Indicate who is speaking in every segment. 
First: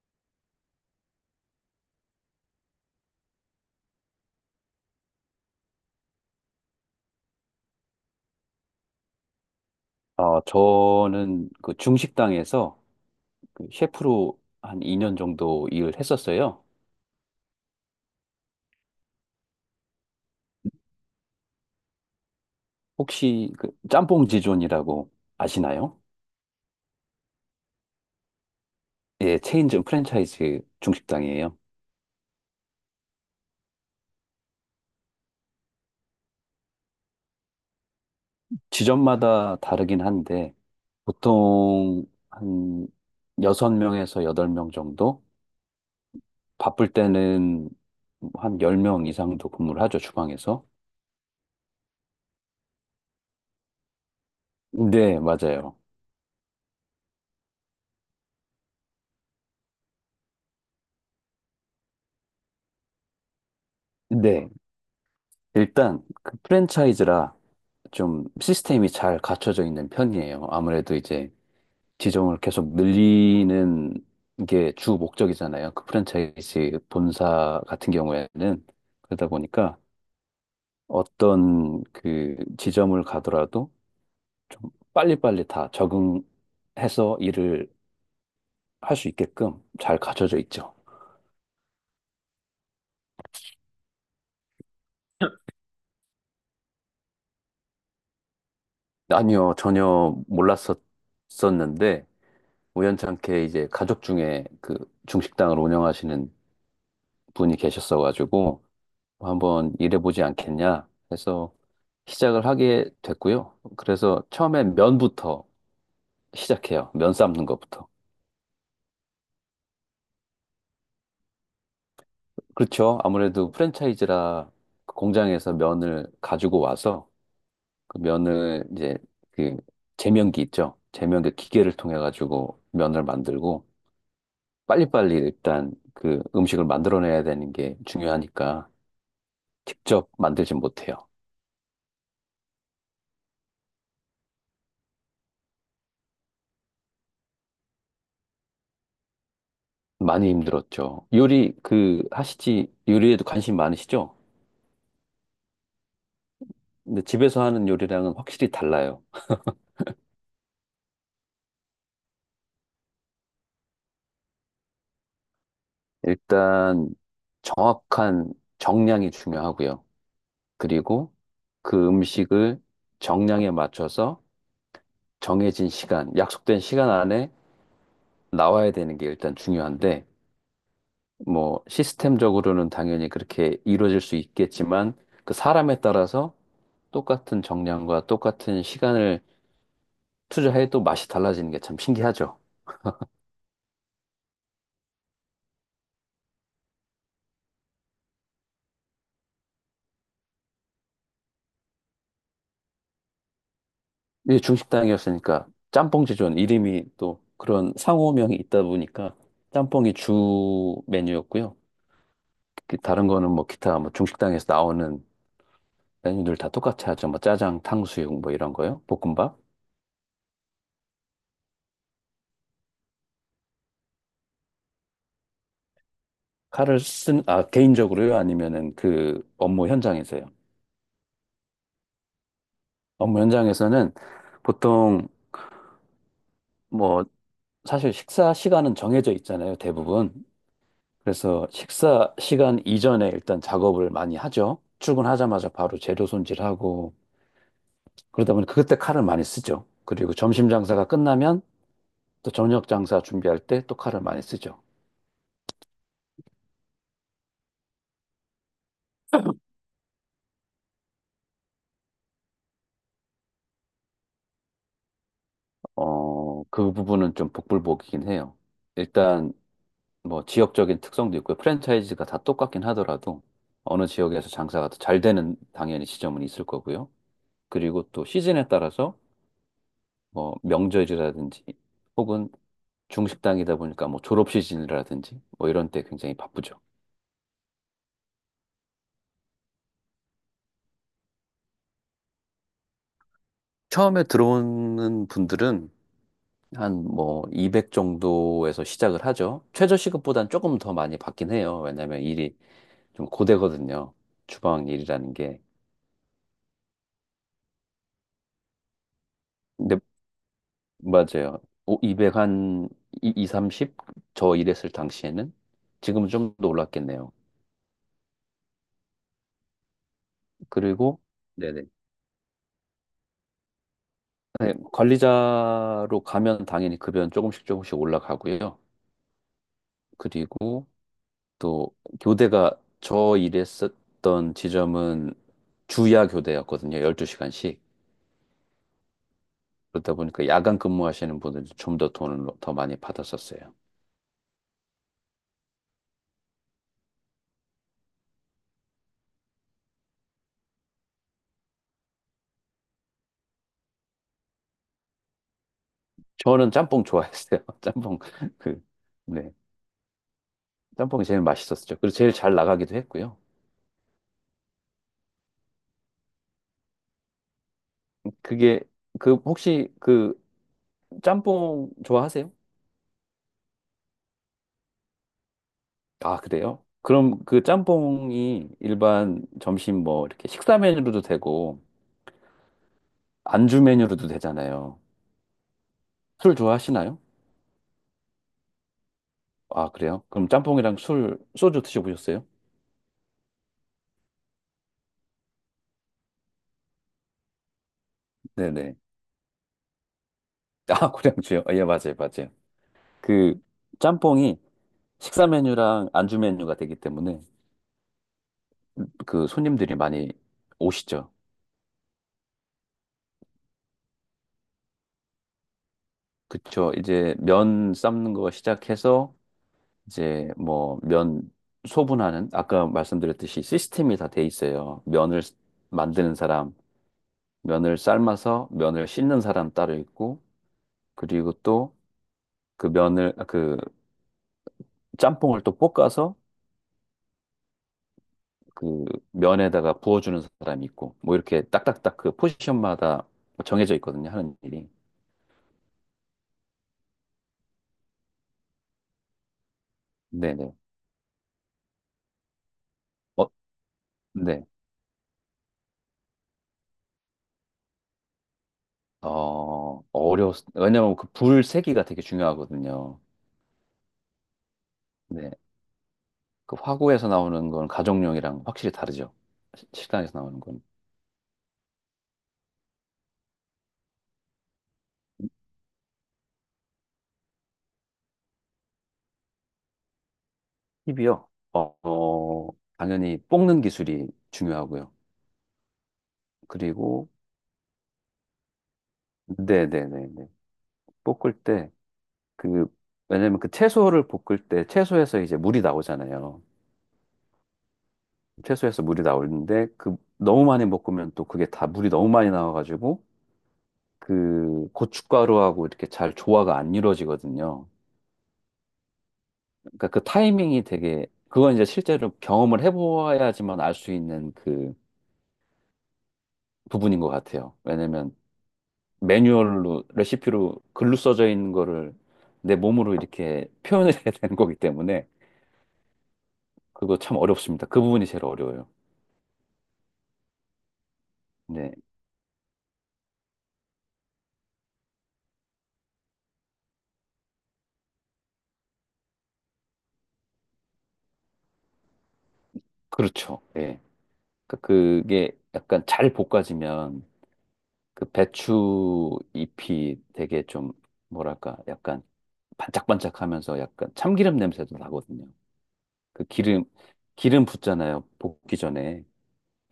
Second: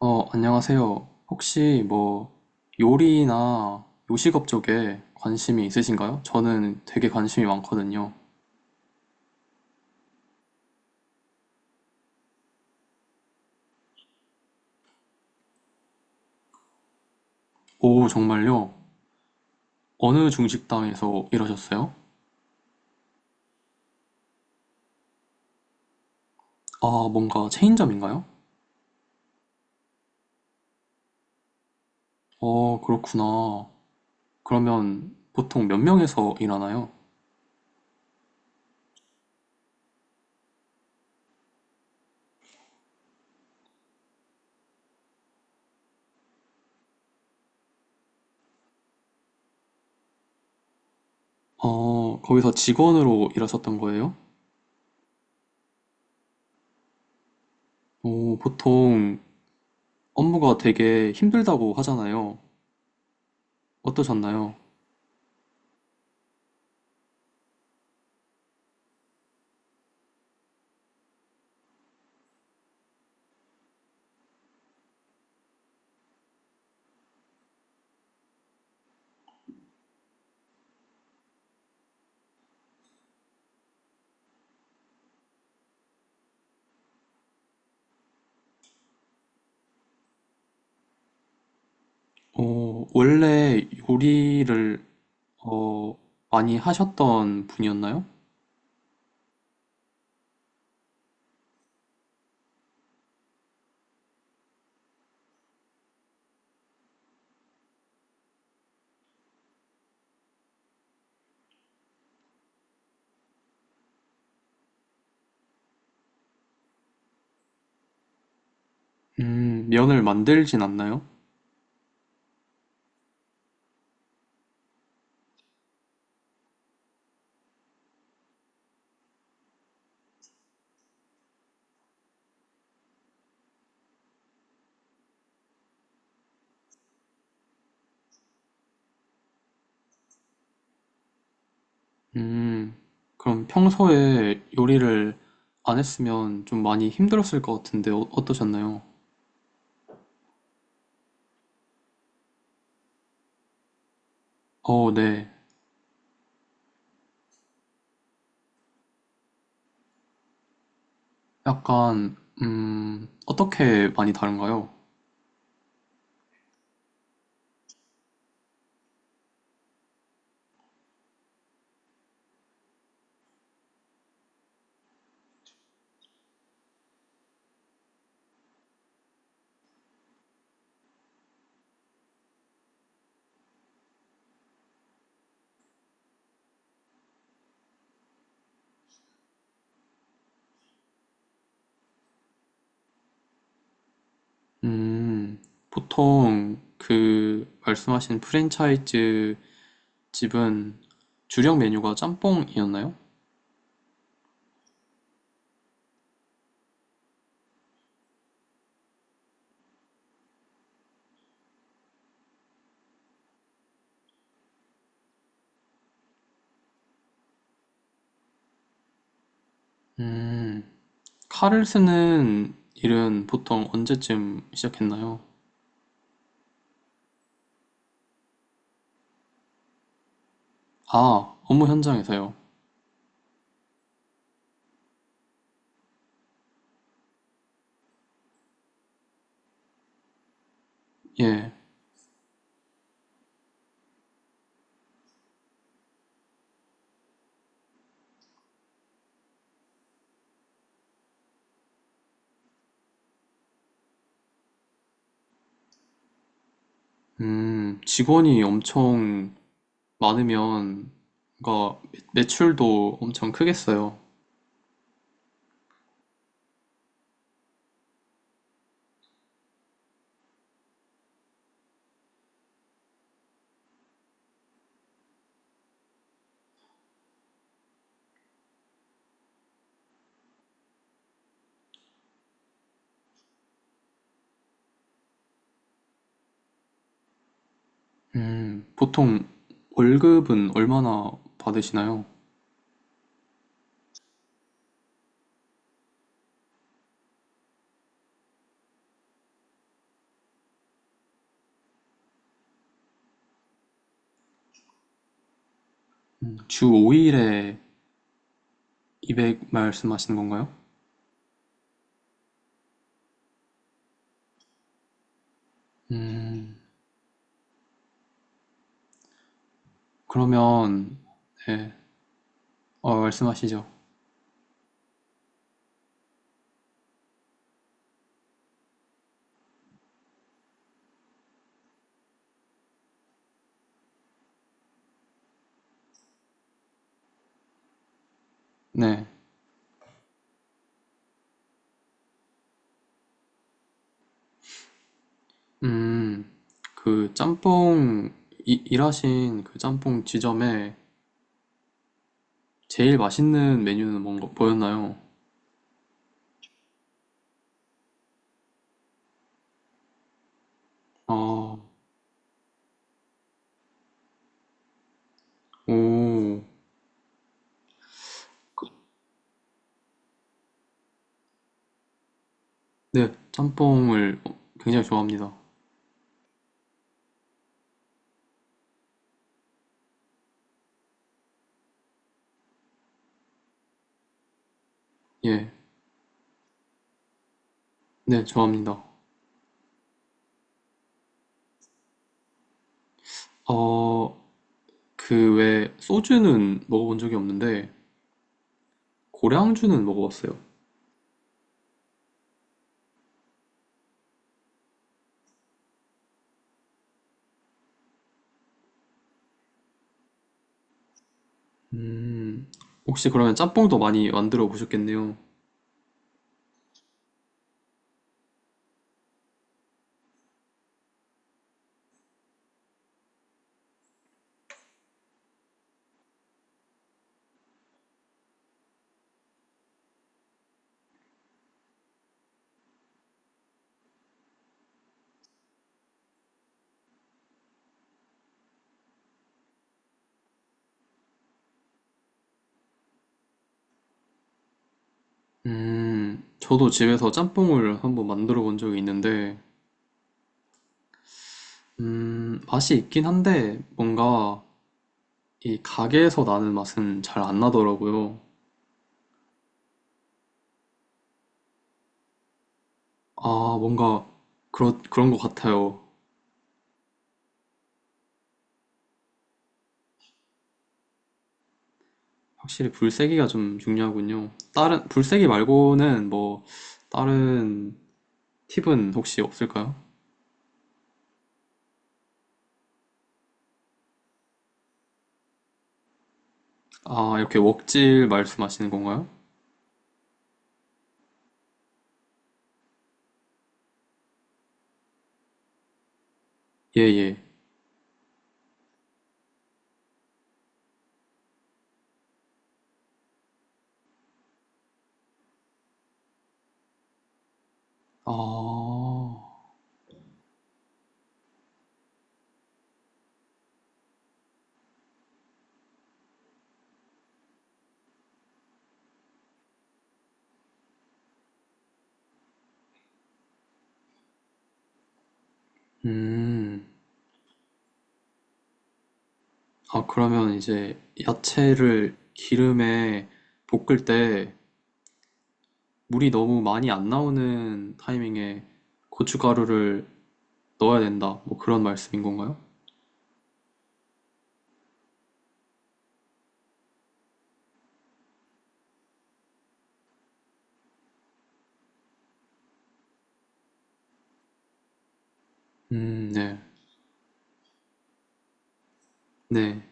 Speaker 1: 안녕하세요. 혹시 뭐 요리나 요식업 쪽에 관심이 있으신가요? 저는 되게 관심이 많거든요.
Speaker 2: 아, 저는 그 중식당에서 그 셰프로 한 2년 정도 일을 했었어요.
Speaker 1: 오, 정말요? 어느 중식당에서 일하셨어요?
Speaker 2: 혹시 그 짬뽕 지존이라고 아시나요?
Speaker 1: 아, 뭔가 체인점인가요?
Speaker 2: 예, 체인점 프랜차이즈 중식당이에요.
Speaker 1: 어, 그렇구나. 그러면 보통 몇 명에서 일하나요?
Speaker 2: 지점마다 다르긴 한데 보통 한 6명에서 8명 정도? 바쁠 때는 한 10명 이상도 근무를 하죠, 주방에서.
Speaker 1: 어, 거기서 직원으로 일하셨던 거예요?
Speaker 2: 네, 맞아요.
Speaker 1: 오, 보통 업무가 되게 힘들다고 하잖아요.
Speaker 2: 네.
Speaker 1: 어떠셨나요?
Speaker 2: 일단 그 프랜차이즈라 좀 시스템이 잘 갖춰져 있는 편이에요. 아무래도 이제 지점을 계속 늘리는 게 주 목적이잖아요, 그 프랜차이즈 본사 같은 경우에는. 그러다 보니까 어떤 그 지점을 가더라도 좀 빨리빨리 다 적응해서 일을 할 수 있게끔 잘 갖춰져 있죠.
Speaker 1: 어, 원래 요리를 어, 많이 하셨던 분이었나요?
Speaker 2: 아니요, 전혀 몰랐었었는데 우연찮게 이제 가족 중에 그 중식당을 운영하시는 분이 계셨어가지고 한번 일해보지 않겠냐 해서 시작을 하게 됐고요. 그래서 처음엔 면부터 시작해요. 면 삶는 것부터.
Speaker 1: 면을 만들진 않나요?
Speaker 2: 그렇죠. 아무래도 프랜차이즈라 그 공장에서 면을 가지고 와서 그 면을 이제 그 제면기 있죠. 제면기 기계를 통해 가지고 면을 만들고 빨리빨리 일단 그 음식을 만들어내야 되는 게 중요하니까 직접 만들진 못해요.
Speaker 1: 음, 그럼 평소에 요리를 안 했으면 좀 많이 힘들었을 것 같은데 어떠셨나요?
Speaker 2: 많이 힘들었죠. 요리 그 하시지, 요리에도 관심 많으시죠?
Speaker 1: 어, 네.
Speaker 2: 근데 집에서 하는 요리랑은 확실히 달라요.
Speaker 1: 약간, 어떻게 많이 다른가요?
Speaker 2: 일단 정확한 정량이 중요하고요. 그리고 그 음식을 정량에 맞춰서 정해진 시간, 약속된 시간 안에 나와야 되는 게 일단 중요한데, 뭐 시스템적으로는 당연히 그렇게 이루어질 수 있겠지만, 그 사람에 따라서 똑같은 정량과 똑같은 시간을 투자해도 맛이 달라지는 게 참 신기하죠.
Speaker 1: 음, 보통 그 말씀하신 프랜차이즈 집은 주력 메뉴가 짬뽕이었나요?
Speaker 2: 이게 중식당이었으니까, 짬뽕 지존 이름이 또 그런 상호명이 있다 보니까 짬뽕이 주 메뉴였고요. 그 다른 거는 뭐 기타 뭐 중식당에서 나오는 메뉴들 다 똑같이 하죠. 뭐 짜장, 탕수육 뭐 이런 거요. 볶음밥.
Speaker 1: 음, 칼을 쓰는 일은 보통 언제쯤 시작했나요?
Speaker 2: 칼을 쓴, 아, 개인적으로요? 아니면은 그 업무 현장에서요?
Speaker 1: 아, 업무 현장에서요.
Speaker 2: 업무 현장에서는 보통 뭐 사실 식사 시간은 정해져 있잖아요, 대부분. 그래서
Speaker 1: 예.
Speaker 2: 식사 시간 이전에 일단 작업을 많이 하죠. 출근하자마자 바로 재료 손질하고, 그러다 보니 그때 칼을 많이 쓰죠. 그리고 점심 장사가 끝나면 또 저녁 장사 준비할 때 또 칼을 많이 쓰죠.
Speaker 1: 직원이 엄청 많으면, 그러니까 매출도 엄청 크겠어요.
Speaker 2: 어, 그 부분은 좀 복불복이긴 해요. 일단 뭐 지역적인 특성도 있고요. 프랜차이즈가 다 똑같긴 하더라도 어느 지역에서 장사가 더 잘 되는 당연히 지점은 있을 거고요. 그리고 또 시즌에 따라서 뭐 명절이라든지 혹은 중식당이다 보니까 뭐 졸업 시즌이라든지 뭐 이런 때 굉장히 바쁘죠.
Speaker 1: 보통 월급은 얼마나 받으시나요?
Speaker 2: 처음에 들어오는 분들은 한 뭐 200 정도에서 시작을 하죠. 최저시급보단 조금 더 많이 받긴 해요. 왜냐면 일이 좀 고되거든요, 주방 일이라는 게.
Speaker 1: 주 5일에 200
Speaker 2: 근데
Speaker 1: 말씀하시는 건가요?
Speaker 2: 맞아요. 200 한 2, 30? 저 일했을 당시에는. 지금은 좀 더
Speaker 1: 음,
Speaker 2: 올랐겠네요.
Speaker 1: 그러면,
Speaker 2: 그리고 네네.
Speaker 1: 네, 어, 말씀하시죠.
Speaker 2: 네, 관리자로 가면 당연히 급여는 조금씩 조금씩 올라가고요. 그리고 또 교대가 저 일했었던 지점은 주야 교대였거든요. 12시간씩.
Speaker 1: 네.
Speaker 2: 그러다 보니까 야간 근무하시는 분들이 좀 더 돈을 더 많이 받았었어요.
Speaker 1: 음, 그 짬뽕, 일하신 그 짬뽕 지점에 제일 맛있는 메뉴는 뭔가 보였나요?
Speaker 2: 저는 짬뽕 좋아했어요. 짬뽕 그 네. 짬뽕이 제일
Speaker 1: 아..
Speaker 2: 맛있었죠. 그리고 제일 잘 나가기도 했고요.
Speaker 1: 오,
Speaker 2: 그게 그 혹시 그 짬뽕 좋아하세요?
Speaker 1: 네, 짬뽕을 굉장히 좋아합니다.
Speaker 2: 아, 그래요? 그럼 그 짬뽕이 일반 점심 뭐 이렇게 식사 메뉴로도 되고 안주 메뉴로도 되잖아요.
Speaker 1: 예,
Speaker 2: 술 좋아하시나요?
Speaker 1: 네, 좋아합니다.
Speaker 2: 아, 그래요? 그럼 짬뽕이랑 술, 소주 드셔보셨어요?
Speaker 1: 어, 그외 소주는 먹어본 적이 없는데
Speaker 2: 네네.
Speaker 1: 고량주는 먹어봤어요.
Speaker 2: 아, 고량주요? 아, 예, 맞아요, 맞아요. 그 짬뽕이 식사 메뉴랑 안주 메뉴가 되기 때문에 그 손님들이 많이 오시죠.
Speaker 1: 음, 혹시 그러면 짬뽕도 많이 만들어 보셨겠네요.
Speaker 2: 그쵸. 이제 면 삶는 거 시작해서 이제 뭐 면 소분하는, 아까 말씀드렸듯이 시스템이 다 돼 있어요. 면을 만드는 사람, 면을 삶아서 면을 씻는 사람 따로 있고, 그리고 또 그 면을 아, 그 짬뽕을 또 볶아서 그 면에다가 부어주는 사람이 있고, 뭐 이렇게 딱딱딱 그 포지션마다 정해져 있거든요, 하는 일이.
Speaker 1: 저도 집에서 짬뽕을 한번 만들어 본 적이 있는데,
Speaker 2: 네네.
Speaker 1: 맛이 있긴
Speaker 2: 어,
Speaker 1: 한데 뭔가
Speaker 2: 네.
Speaker 1: 이 가게에서 나는 맛은 잘 안 나더라고요.
Speaker 2: 어, 어려웠, 왜냐면 그 불 세기가 되게 중요하거든요.
Speaker 1: 아, 뭔가 그런 그런 것
Speaker 2: 네.
Speaker 1: 같아요.
Speaker 2: 그 화구에서 나오는 건 가정용이랑 확실히 다르죠. 식당에서 나오는 건.
Speaker 1: 확실히 불세기가 좀 중요하군요. 다른, 불세기 말고는 뭐, 다른 팁은 혹시 없을까요?
Speaker 2: 팁이요. 어, 어, 당연히 볶는 기술이 중요하고요. 그리고,
Speaker 1: 아, 이렇게 웍질 말씀하시는 건가요?
Speaker 2: 네네네네. 볶을 때, 그, 왜냐면 그 채소를 볶을 때 채소에서 이제 물이 나오잖아요.
Speaker 1: 예, 예.
Speaker 2: 채소에서 물이 나오는데 그 너무 많이 볶으면 또 그게 다 물이 너무 많이 나와가지고 그 고춧가루하고 이렇게 잘 조화가 안 이루어지거든요.
Speaker 1: 아,
Speaker 2: 그러니까 그 타이밍이 되게 그건 이제 실제로 경험을 해보아야지만 알 수 있는 그 부분인 것 같아요. 왜냐면 매뉴얼로 레시피로 글로 써져 있는 거를 내 몸으로 이렇게 표현을 해야 되는 거기 때문에
Speaker 1: 음.
Speaker 2: 그거 참 어렵습니다. 그 부분이 제일 어려워요.
Speaker 1: 아, 그러면 이제
Speaker 2: 네,
Speaker 1: 야채를 기름에 볶을 때 물이 너무 많이 안 나오는 타이밍에 고춧가루를 넣어야 된다. 뭐 그런 말씀인 건가요?
Speaker 2: 그렇죠. 예. 그러니까 그게 약간 잘 볶아지면 그 배추 잎이 되게 좀 뭐랄까 약간 반짝반짝하면서 약간 참기름 냄새도 나거든요. 그
Speaker 1: 네.
Speaker 2: 기름, 기름 붓잖아요, 볶기 전에.
Speaker 1: 네.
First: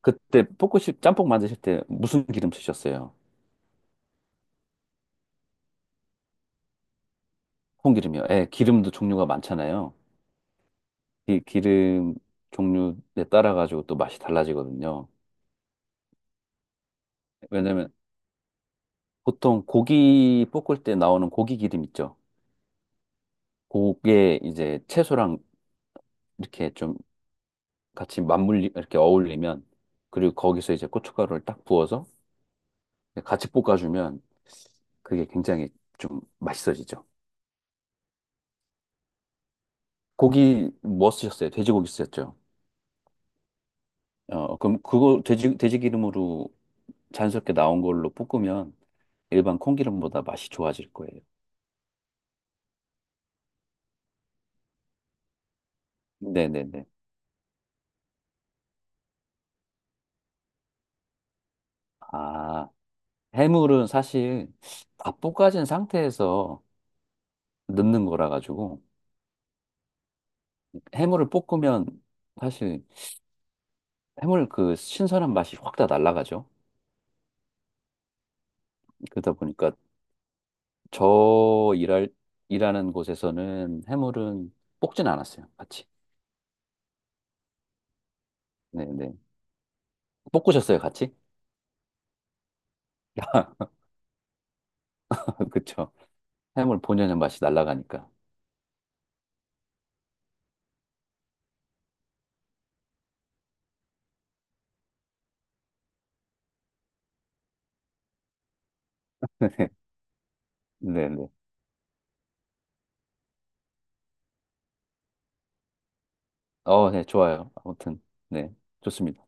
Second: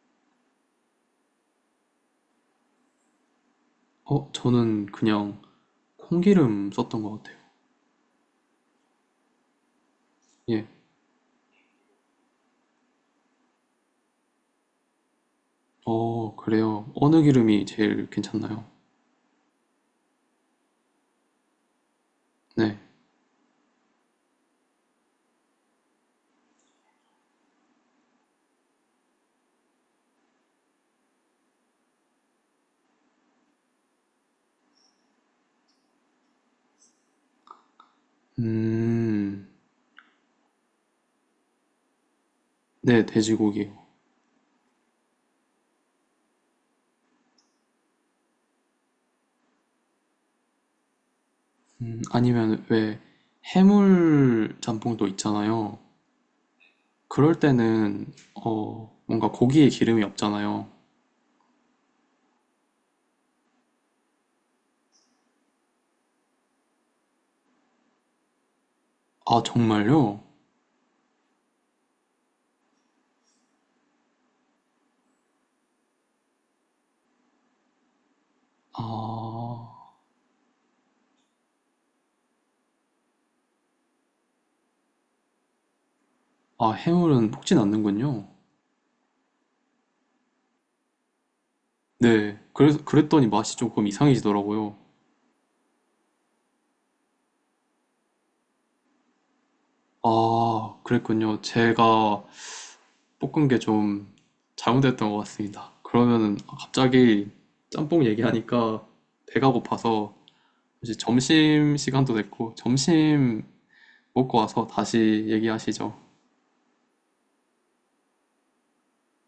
Speaker 2: 그때 볶으실, 짬뽕 만드실 때 무슨 기름 쓰셨어요?
Speaker 1: 저는 그냥 콩기름 썼던 것 같아요.
Speaker 2: 콩기름이요. 예, 기름도 종류가 많잖아요.
Speaker 1: 예,
Speaker 2: 이 기름 종류에 따라 가지고 또 맛이 달라지거든요.
Speaker 1: 어, 그래요. 어느 기름이
Speaker 2: 왜냐면
Speaker 1: 제일 괜찮나요?
Speaker 2: 보통 고기 볶을 때 나오는 고기 기름 있죠.
Speaker 1: 네.
Speaker 2: 그게 이제 채소랑 이렇게 좀 같이 맞물리, 이렇게 어울리면, 그리고 거기서 이제 고춧가루를 딱 부어서 같이 볶아주면 그게 굉장히 좀 맛있어지죠.
Speaker 1: 음,
Speaker 2: 고기 뭐 쓰셨어요? 돼지고기 쓰셨죠?
Speaker 1: 네, 돼지고기요.
Speaker 2: 어, 그럼 그거 돼지, 돼지 기름으로 자연스럽게 나온 걸로 볶으면 일반 콩기름보다 맛이 좋아질 거예요.
Speaker 1: 아니면 왜 해물 짬뽕도 있잖아요.
Speaker 2: 네네네.
Speaker 1: 그럴 때는, 뭔가 고기에 기름이 없잖아요.
Speaker 2: 아, 해물은 사실 다 볶아진 상태에서 넣는 거라 가지고,
Speaker 1: 아, 정말요?
Speaker 2: 해물을 볶으면 사실 해물 그 신선한 맛이 확 다 날아가죠. 그러다 보니까
Speaker 1: 아,
Speaker 2: 저 일할, 일하는 곳에서는 해물은 볶진 않았어요, 같이.
Speaker 1: 아, 해물은 볶진 않는군요.
Speaker 2: 네네. 볶으셨어요, 같이?
Speaker 1: 네. 그래서, 그랬더니 맛이 조금 이상해지더라고요.
Speaker 2: 그쵸. 해물 본연의 맛이 날아가니까.
Speaker 1: 아, 그랬군요. 제가 볶은 게 좀 잘못됐던 것 같습니다. 그러면은 갑자기 짬뽕 얘기하니까 배가 고파서 이제
Speaker 2: 네네.
Speaker 1: 점심 시간도 됐고 점심 먹고 와서 다시 얘기하시죠.
Speaker 2: 어, 네, 좋아요. 아무튼, 네, 좋습니다.